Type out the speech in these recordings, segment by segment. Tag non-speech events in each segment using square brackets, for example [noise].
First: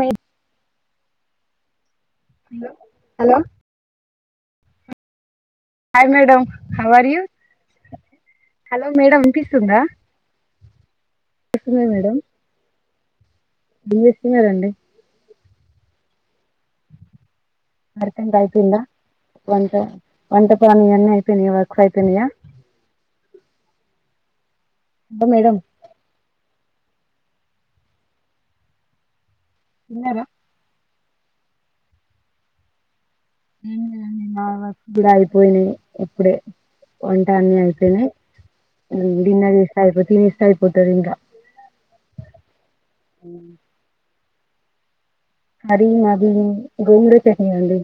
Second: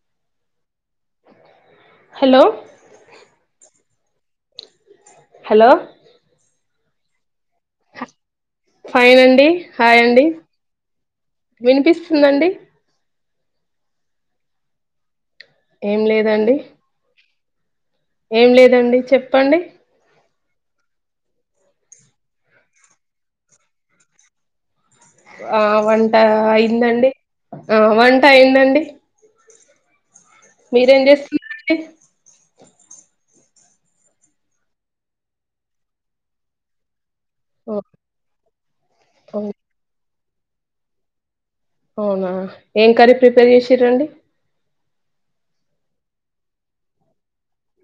అయి hello hello hello hi madam how are you hello madam fine అండి వినిపిస్తుందా hi అండి వస్తుంది మేడం వినిపిస్తుందండి ఏం చేస్తున్నారండి ఏం లేదండి వర్క్ అంతా ఏం అయిపోయిందా లేదండి చెప్పండి వంట వంట పని అన్ని అయిపోయినా వర్క్ అయిపోయిందియా ఆ వంట అయిందండి ఆ వంట అయిందండి తిన్నారా మీరేం చేస్తున్నారండి ఏ నా వ కూడా అయిపోయినాయి ఇప్పుడే వంట అన్ని ఓ అయితేనే ఓ డిన్నర్ ఇష్ట అయిపోతేని ఇష్ట అయిపోతు అంద అవునా ఏం కర్రీ ప్రిపేర్ చేసి రండి హరి మాది గోంగుర చట్నీ అడి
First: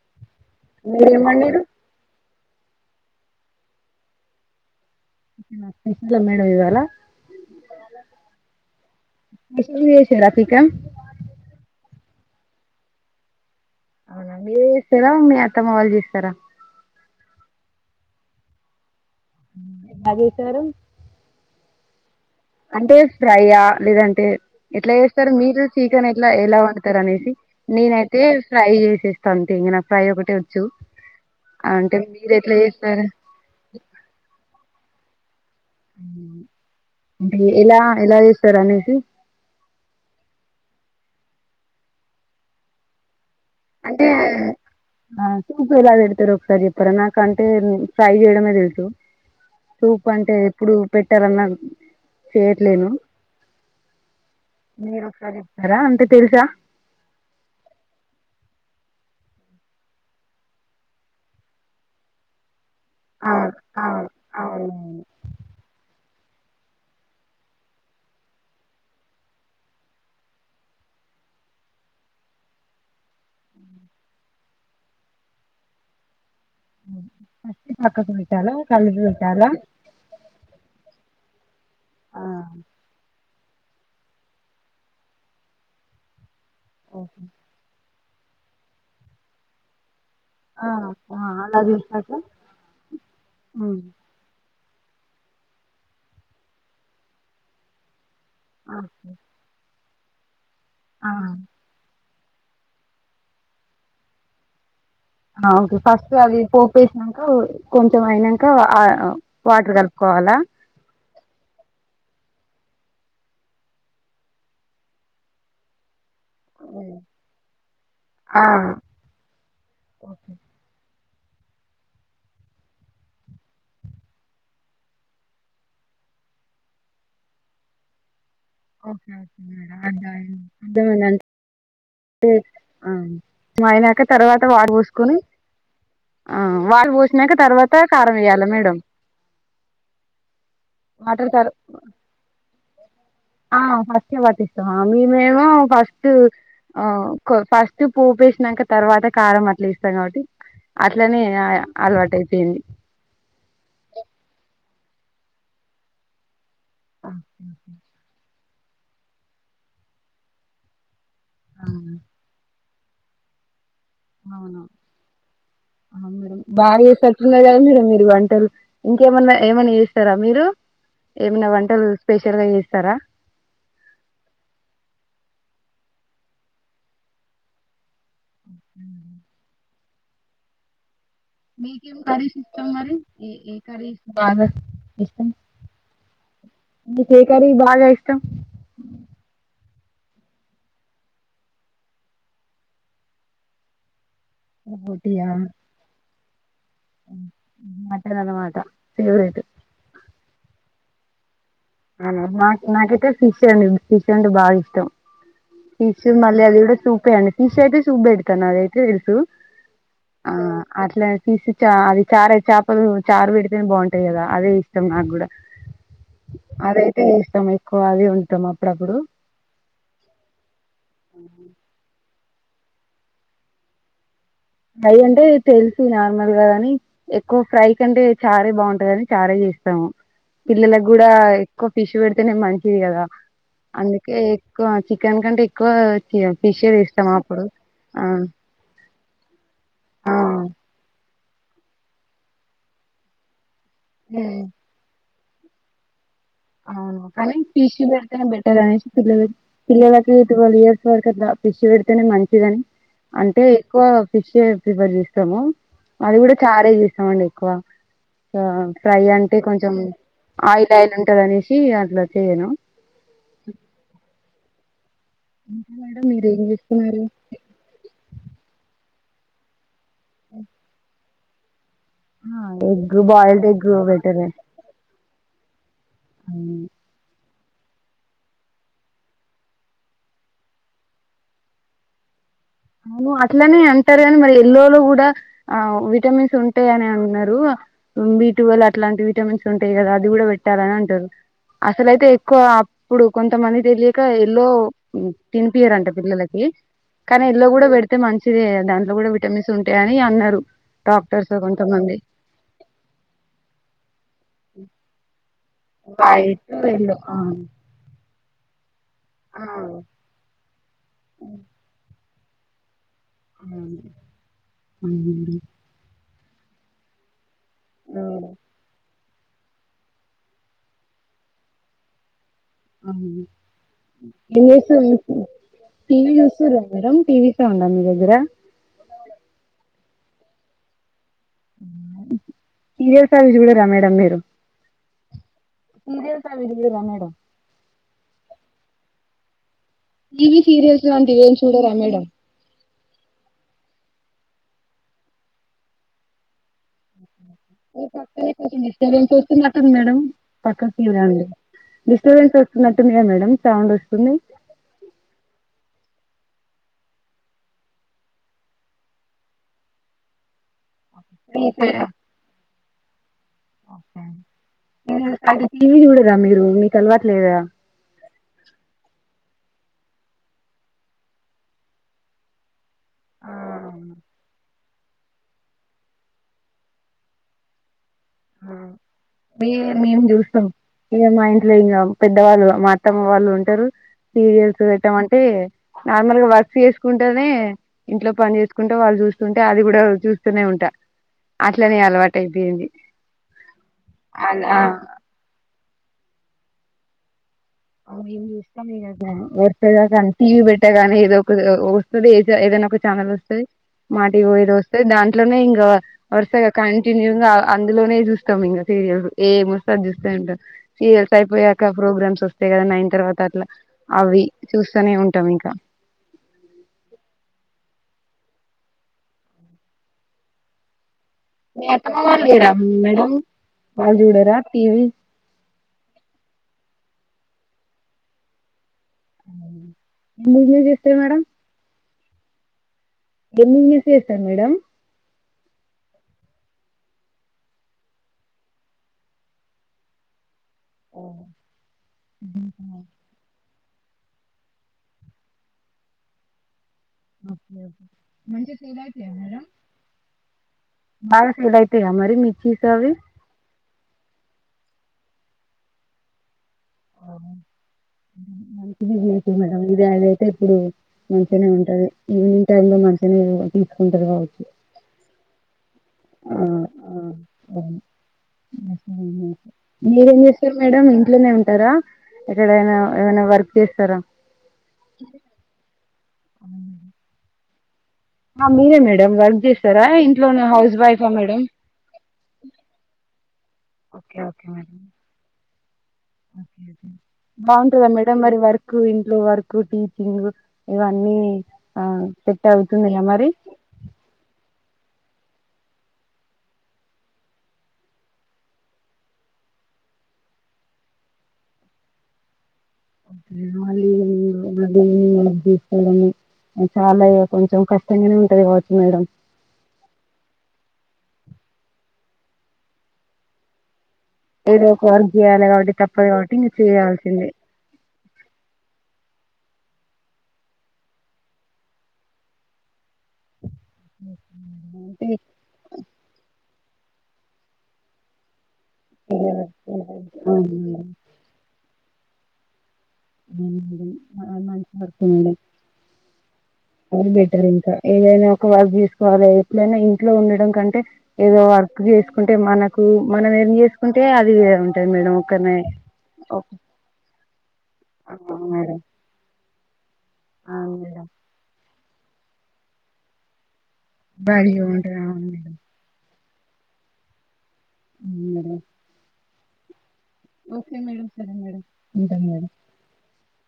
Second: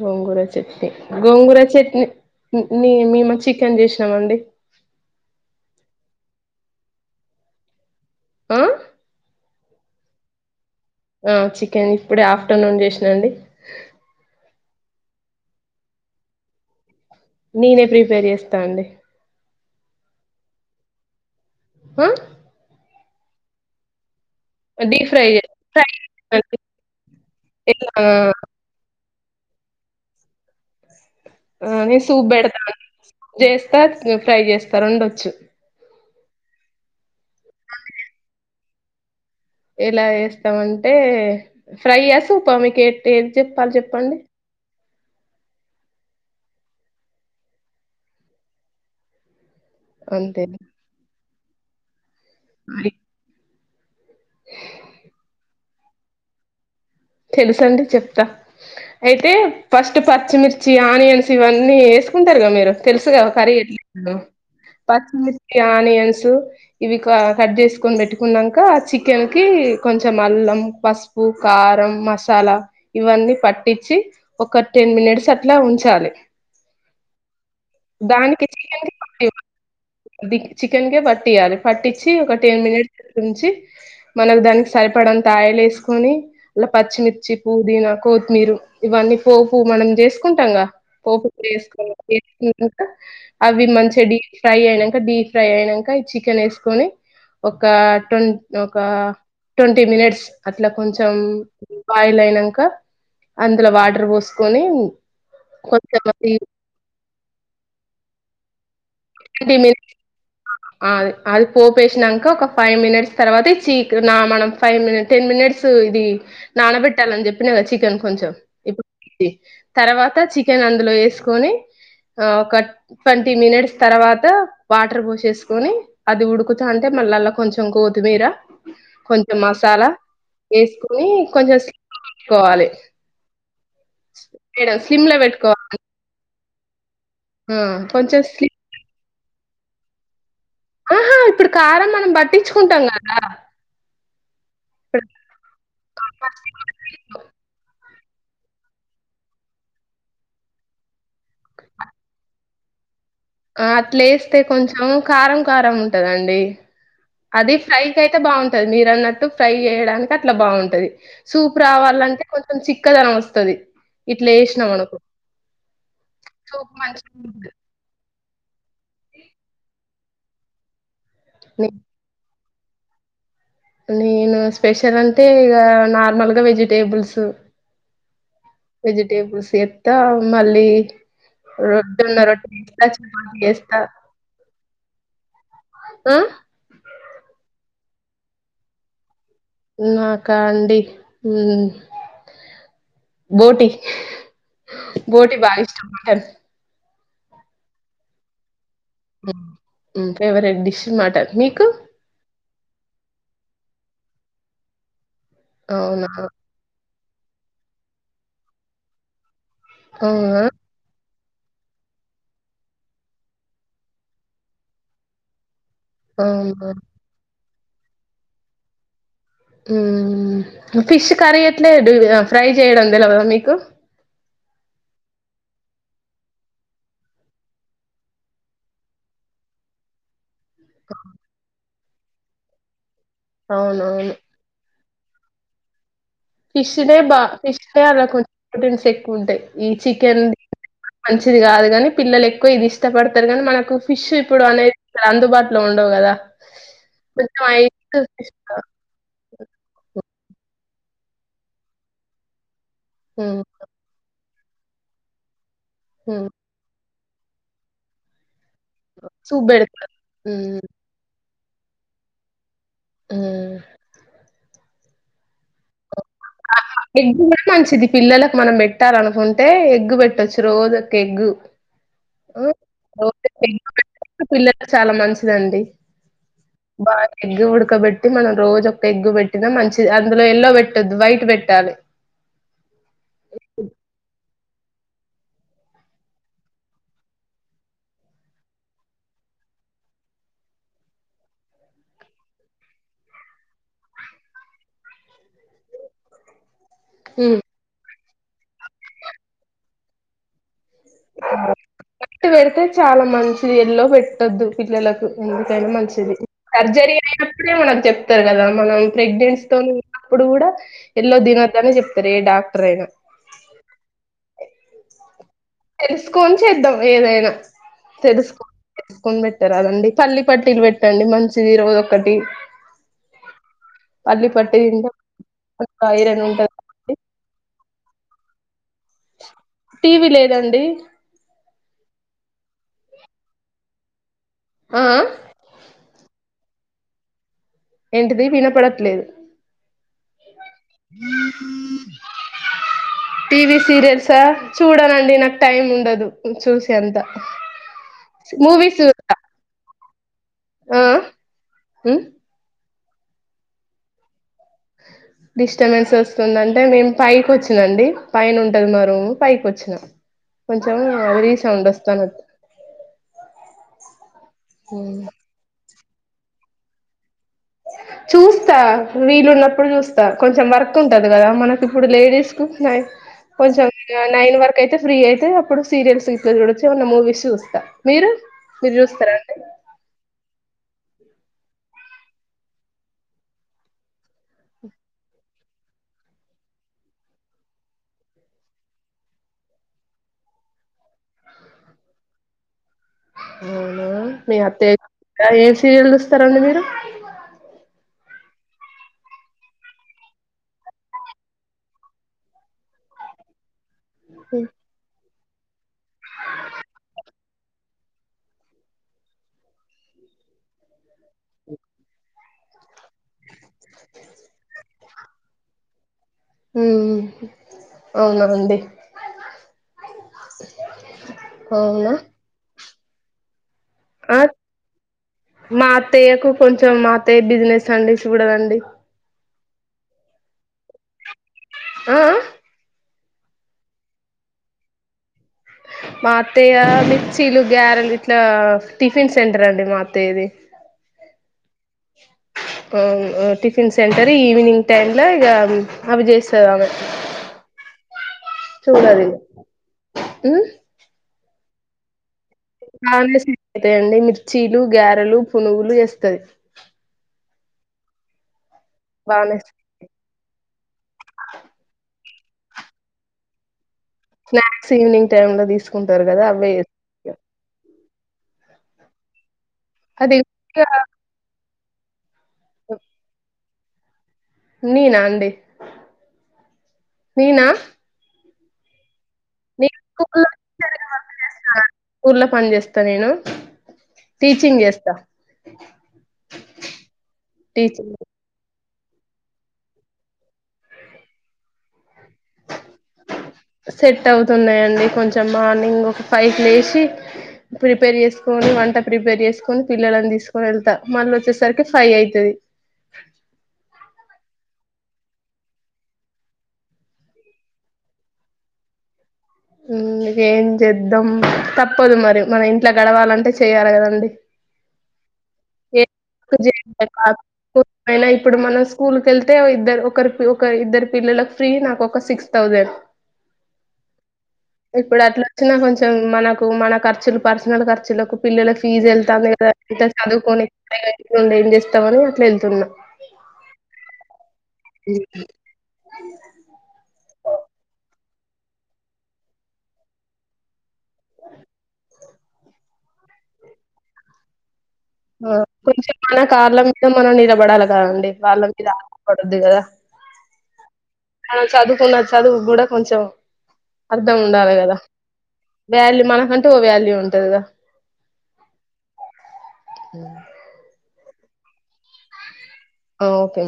గోంగూర చట్నీ గోంగూర వండిర్రు చట్నీ న మేం చికెన్ చేసినామ అండి [unintelligible] మేడం ఇవాలా ఆ [unintelligible] చేసేరా చికెన్ ఆ చికెన్ ఇప్పుడే ఆఫ్టర్నూన్ చేసినాండి అవునా మీరు చేస్తారా మీ అత్తమ్మ వాళ్ళు చేస్తారా నేనే ప్రిపేర్ చేస్తా అండి ఎలా చేసారు హా అంటే ఫ్రై ఆ లేదంటే ఎట్లా డీప్ ఫ్రై చేస్తారు చే మీరు ఫ్రై చికెన్ ఎట్లా చేస్తానండి ఎలా వడుతారు అనేసి నేనైతే ఎలా ఫ్రై చేసేస్తాను తెేంగనా ప్రై ఒకటే వచ్చు అని అంటే సూప్ మీరు ఎట్లా పెడతామ చేస్తారు చేస్తా ఫ్రై చేస్తా రండొచ్చు అంటే ఎలా ఎలా చేస్తారు అనేసి ఎలా వేస్తామంటే ఫ్రై ఆ సూప్ ఆ ఆ చెప్పాలి అంటే చెప్పండి ఆ చూపు ఎలాది పెడతారు ఒకసారి చెప్పారా నాకు అంటే ఫ్రై చేయడమే తెలుసు సూప్ అంటే అంతే ఎప్పుడు పెట్టారు అన్నారు ఏట్లేను మీరుసారి చెప్తారా అంటే తెలుసా తెలుసండి చెప్తా అయితే ఫస్ట్ పచ్చిమిర్చి ఆనియన్స్ ఇవన్నీ వ కు మీరు తెలుసు ఆ క్రరీ ఆ [unintelligible] అవును పచ్చిమిర్చి ఆనియన్స్ ఇ కట్ చే పెట్టుక చెన్ క కొంచం అల్లం పసు పు కారం మసాలా ఇవన్నీ పట్టించి ఒక టెన్ మినిట్స్ అట్లా ఉంచాలి ఫస్ట్ పక్కకు దానికి పెట్టాలా చెన్ కలిపి పెట్టాలా చికెన్ క బట్ట పట్టియాలి పట్టించి ఒక ఆ టెన్ మినిట్స్ ంచి మనకు దానికి సరిపడంత ఆయల్ వేసుకొని అలా ఓకే పచ్చిమిర్చి పుదీనా కొత్తిమీర ఇవన్నీ పోపు మనం చేసి కుంటా ఆ ఆ పోపు అలా వేసుక చేసాక వేకుక అవి ఉమ్ మంచిగా ఫ్రై అయనాక డీప్ ఫ్రై అయనాక చికెన్ వేసుకొని ఒక ట్ ఒక ఓకే ట్వంటీ మినిట్స్ అట్లా ఆ కొంచెం బాయిల్ అయినాక అందులో వాటర్ పోసుకొని ఆ ఓకే ఫస్ట్ అది పోపేసినాక కొంచం అయినాక [unintelligible] అది పోపు వేసినక ఇంక ఒక ఫైవ్ మినిట్స్ తర్వాత చీక్ మనం ఫైవ్ మిట్ టెన్ మినిట్స్ ఇది హ్మ్. నానబెట్టాలని చెప్పినా కదా చికెన్ కొంచెం ఆ ఇప్పుడు తర్వాత ఓకే చికెన్ అందులో ఎస్ కోని ఒక ట్వంటీ మినిట్స్ తర్వాత వాటర్ పోసేసుకుొని అది ఉడుకు తంటే మళ్ళ అల్ల కొంచెం కోత్తిమీర ఓకేఓకే మేడం వేసుకుని అవునా కొంచెం అద్ పెట్టుకోవాలి అ అయినాక తర్వాత వాటర్ మేడం స్లిమ్ పోసుకుొని లో పెట్టుకోవాలి ఆ వాళ్ పోసినాక తర్వాత కారం కొంచెం వయాలి స్లిమ్ మేడం ఆహా వాటర్ తర్ ఇప్పుడు కారం మనం పట్టించుకుంటాం కదా ఫస్ట్ే పట్తిస్తాం ఆ మేము ఫస్ట్ ఫస్ట్ క్ ఫ్ స్ట్ పోపెసినంక తర్వాత కారం అట్లా ఎస్తాం కాబట్టి అట్లనే ఆ అలవాటు అయిపోయింది ఆ అట్లే ఎస్తే కొంచెం కారం కారం ఉంటదండి ఆ అది ఫ్రై కైతే బాగుంటది మీరు అన్నట్టు ఫ్రై చేయడానికి అట్లా బాగుంటది సూప్ అవును రావాలంటే కొంచెం చిక్కదనం వస్తది అవున సూప్ బానే చ్చేసేటట్టున్నారు మంచిగుంటది. కదా మేడం మీరు వన్ టల్ ఇంకేమన్నా ఏమన్నా చేస్తారా మీరు ఏమనా నే వంటలు స్పెషల్ గా చేస్ స్తర నేను స్పెషల్ అంటే ఇగ నార్మల్గా వెజిటేబుల్స్ వెజిటేబుల్స్ చేత్త మళ్ళీ రో మీకేం కర్రీస్ రోట్టున్ను ఇష్టం చేస్తా మరి ఏ చ ఏ చేస్తా కర్రీస్ బాగా ఆ కేకరి బాగా ఇష్టం నాకా అండి మ్ బోటి బోటి బగీష్టం మటన్ మాటనన్న మాట మ్ ఫేవరేట్ డిష్ మాటన్ మీ ఫిష్ంటే బాగా ఇష్టం ఫిష్ అవునా! మళ్ళి అది కూడా సూపె అండి ఫిష్ అయితే సుప్ బెడుతాను అదైతే తెలుసు ఆ అవునా అట్లా ఫిష్ చ అది చారే చేపలు చారు పెడితేనే బాగుంటాయి కదా అదే ఇష్టం నాకు కూడా అవునా! అదైతే చేస్తాం ఎక్కువ అదే వండుతాం అప్పుడప్పుడు మ్ ఫిష్ కర్రీ ఎట్లే మ్ ఫ్రై చేయడం తెలువదా మీకు ఫ్రై అంటే తెలిసిగ నార్మల్ గాని ఎక్కువ ఫ్రై కంటే చారే బాగుంటది కాని చారే ఇస్తాం పిల్లలకి కూడా ఎక్కువ ఫిష్ పెడితేనే మంచిది కదా అవునవును. అందుకే ఎక్కువ చి కనుకంటే ఎక్కువ ఫిష్ ఫిష్ినే చేస్తాం బా అప్పుడు ఫిష్ అలా ఆ కొంచెం ప్రోటీన్స్ ఎక్కు ఉంటాయ్ ఈ ఆ! చికెన్ మంచిది కాదు కాని పిల్లలు ఎక్కువ ఇది ఇష్టపడతారు కానీ మనకు ఫిష్ హ్మ్. ఇప్పుడు అనేది అందుబాటులో ఉండవు కదా అవును కానీ ఫిష్ పెడితేనే బెటర్ కావాలి. అనేసి పిల్లక్ పిల్ల ట్వెల్వ్ ఇయర్స్ వరకు అట్లా ఫిష్ పెడుతేనే మంచిదని హ్మ్. అంటే ఎక్కువ ఫిష్ ఏ పీపర్ చస్తాము అది హ్మ్. కూడా చారే చేస్తామండి ఎక్కువ ఫ్రై అంటే సూప్ కొంచెం బెడతారు. హ్మ్. ఆయిల్ ఆయిల్ ఉంటది అనేసి అట్లా చేయను హ్మ్. ఇంకా మేడం మీరు ఏం చేస్తున్నారు ఎగ్ కూడా మంచిది పిల్లలకు మనం పెట్ పెట్టాలనుకుంటే ఎగ్గు పెట్టచ్చు రోజొక్క ఎగ్గు ఎగ్ ఆ బాయిల్డ్ ఎగ్ బెటరే [unintelligible] పిల్లలకు చాలా మంచి దండి బా తి ఎగ్ ఉడుకబెట్టి మనం రోజ్ ఒక్క ఎగ్ పెట్టినా మంచి అందులో ఎల్లో పెట్టోద్దూ వైట్ పెట్టాలి అవును అట్లనే అంటారు కాని మళ్ళీ ఎల్లోలో కూడా ఆ విటమిన్స్ ఉంటాయి అని అన్నారు బీ టు వల్ల అట్లాంటి విటమిన్స్ ఉంటాయి కదా అది కూడా పెట్టాలని అంటారు అసలుయితే ఎక్కువ అప్పుడు కొంతమంది తెలియక ఎల్లో తినిపియారంట పిల్లలకి హూ కానీ ఎల్లో కూడా పెడితే మంచిదే దాంట్లో కూడా విటమిన్స్ ఉంటాయి అని అన్నారు డాక్టర్స్ కొంతమంది వైట్ పెడితే చాలా మంచిది ఎల్లో పెట్టొద్దు పిల్లలకు ఎందుక మంచిది వైట్ సర్జరీ ఎల్లో ఆ అయినప్పుడే మనకు చెప్తారు కదా మనం ఆ ప్రెగ్నెంన్స్ తోనీ ఉన్నప్పుడు కూడా ఎల్లో తినద్దనే చెప్తారు ఏ డాక్టర్ అయినా అవును. అవునండి. తెలుసుకొని చేద్దాం ఏదైనా ఆ! తెలుసుకోని పెట్టారుదండి పల్లి పట్టీలు పెట్టండి మంచిది రోజు ఒకటి అవును పల్లి ఏం పట్టి చేస్తూరు తింటే అక్కడ టీవీ ఐరన్ ఉంటది చూస్తారా కాబట్టి మేడమ్ టీవీ సౌండ్ ఆ మీ దగ్గర టీవీ లేదండి సరియల్స్ అవి చూడరా మేడం మీరు ఆ సీరియల్స్ అవి చూడరా మేడం ఎంటిది వినపడట్లేదు టీవి సీరియల్స్ లాంటివి ఏం చూడరా మేడం సా చూడనండి నాకు టైమ్ ఉండదు చూసే అంత మూవీస్ చూస్తా [unintelligible] మేడం ఆ పక్కకెయి రండి ఉ డిస్టర్బెన్స్ వస్తున్నట్టుందిగా మేడం సౌండ్ వస్తుంది డిస్టర్బెన్స్ వస్తుందింటే మేము పైకి వచ్చినండి పైన ఉంటది మ రూమ్ పైకి వచ్చినా కొంచం [unintelligible] అంటే టీవీ చూడరా మీరు మీకు అలవాటు లేదా చూస్తా వీలు ఉన్నప్పుడు చూస్తా కొంచెం వర్క్ ఉంటది కదా మనకి ఇప్పుడు లేడీస్ కు కొంచెం ఆ! నైన్ వరకు అయితే ఫ్రీ అయితే అప్పుడు సీరియల్స్ గిట్ల చూడొచ్చు ఏమన్న మూవీస్ చూస్తా మీరు మీరు చూస్తారా అండి టీవీ మేము చూస్తాం ఇక మా ఇంట్లో ఇంకా పెద్దవాళ్ళు మా అత్తమ్మ వాళ్ళు ఉంటారు సీరియల్స్ పెట్టమంటే నార్మల్గా వర్క్ చేసుకుంటనే ఇంట్లో పని చేసుకుంటే వాళ్ళు చూస్తుంటే అది కూడా చూస్తనే ఉంటా అట్లనే అలవాటు అయిపోయింది అవునా మీ ఆ అత్తయా ఏం సీరియల్ చూస్తారండి మీరు [unintelligible] వస్తాది టీవీ పెట్టాగానీ ఏదో ఒక వస్తుంది ఏదనా ఒక [unintelligible] వస్తాది మా టీవీ ఏదో ఓస్తాది ఇట్లోనే ఇంకా వరుసగా కంటిన్యూ గా అందులోనే చూస్తాం ఇంకా సీరియల్స్ ఏం వస్తె అవి చూస్తా సీరియల్స్ అయిపోయాక ప్రోగ్రామ్స్ వస్తాయి కదా నైన్ తర్వాత అట్లా అవి చూస్తనే ఉంటాం ఇంకా హ అవున అండి మీ అవునా అత్తమ్మ వాళ్ళు కూడా నా మేడమ్ ఆ మా తయ్యకు కొంచెం మా అ బిజినెస్ అండి చూడదండి [unintelligible] మేడమ్ ఆ బిజినెస్ ఏం చేస్తారు మేడం మా అత్తయ్య మిర్చీలు గ్యారెలు ఇట్లా టిఫిన్ సెంటర్ అండి మా అత్తయ్యది అవున టిఫిన్ సెంటర్ ఈవినింగ్ టైమ్ లో ఇక అవి చేస్తాది ఆమె అే చూడండి హు బా సీల అయితేగా మరి మీ [unintelligible] అవుతాయండి మిర్చీలు గారెలు పునుగులు చేస్తది ఆ బానే ఇిన మడ ఇది అద అయితే ఇప్పుడు మంచిగానే ఉంటది ఈవినింగ్ టైమ్ లో మంచిగానే తీసుకుంటారు కావచ్చు స్నాక్స్ ఈవినింగ్ టైమ్ లో తీసుకుంటారు కదా ఆ అవే ఆ అవును. అది మీరేం చేస్తారు మేడంమ్ ఇంట్లోనే ఉంటార ఎక్కడైనా ఏమైనా వర్క్ చేస్తారా నేన అండి నేన ఆ మీరే మేడం వర్క్ చేస్తారా ఇంట్లో స్కూల్లో హౌస్ టీచర్ గా వైఫా వర్క్ మేడ చేస్తాను స్కూల్లో పని చేస్తా నేను ఓకే ఓకే టీచింగ్ మేడం చేస్తా బాగుంటందా టీచింగ్ మేడం మరి వర్ ఇంట్లో వర్క్ టీచింగ్ ఇవన్నీ ఆ సెట్ అవుతున్నా అంటే కొంచెం మార్నింగ్ ఒక ఫైవ్కి లేచి ప్రిపేర్ చేసుకొని వంట ప్రిపేర్ చేసుకొని పిల్లలని తీసుకొని వెళ్తా మళ్ళీ వచ్చేసరికి ఫై్ అవుతుది [unintelligible] చాలా కొంచెం కష్టంగానే ఉంటది కావచ్చు మేడం క ఏం చేద్దాం తప్పదు మరి మన ఇంట్లో గడవాలంటే చెయాలి కదండి ఏదో ఒక వర్క్ చేయ్యాలి కాబట్టి ఏ తప్పదు కాబట్టి ను్వు చేయాల్సిందే అయినా ఇప్పుడు మనం స్కూల్ కెళ్తే ఇద్దరు ఒకరి ఒక ఇద్దరు పిల్లలకు ఫ్రీ నాకు ఒక సిక్స్ థౌజండ్ ఇప్పుడు అట్లా వచ్చినా కొంచెం మనకు మన ఖర్చులు పర్సనల్ ఖర్చులకు పిల్లలకి ఫీజ్ వెళ్తాంది కదా ఇలా చదువుకొనిం ఏం చేస్తామని అట్లా వెళ్తున్నాం మంచి వర్కుడం అది బెటర్ ఇంకా ఏదైనా ఒక వర్క్ చేసుకోవాలి ఎట్లనా ఇంట్లో ఉండడం కంటే ఏదో వర్క్ చేసు కుంటే మనకు మనం ఏం చేసుకుంటే అది ఉంట ఆ కొంచెం మన కళ్ళ మీద మనం నిలబడాలి కదండి వాళ్ళ మీద ఆలపడద్ది కదా అ న్న చదువు కూడా కొంచెం అర్ధం ఉండాలి బాగా కదా ఉంటది అవును మేడం బ మనకంటే మనకంటూ వాల్యూ ఉంటది కదా అ ఉ ఓకే మేడం సరే మేడం ఉంటాను మేడం ఆ! ఓకే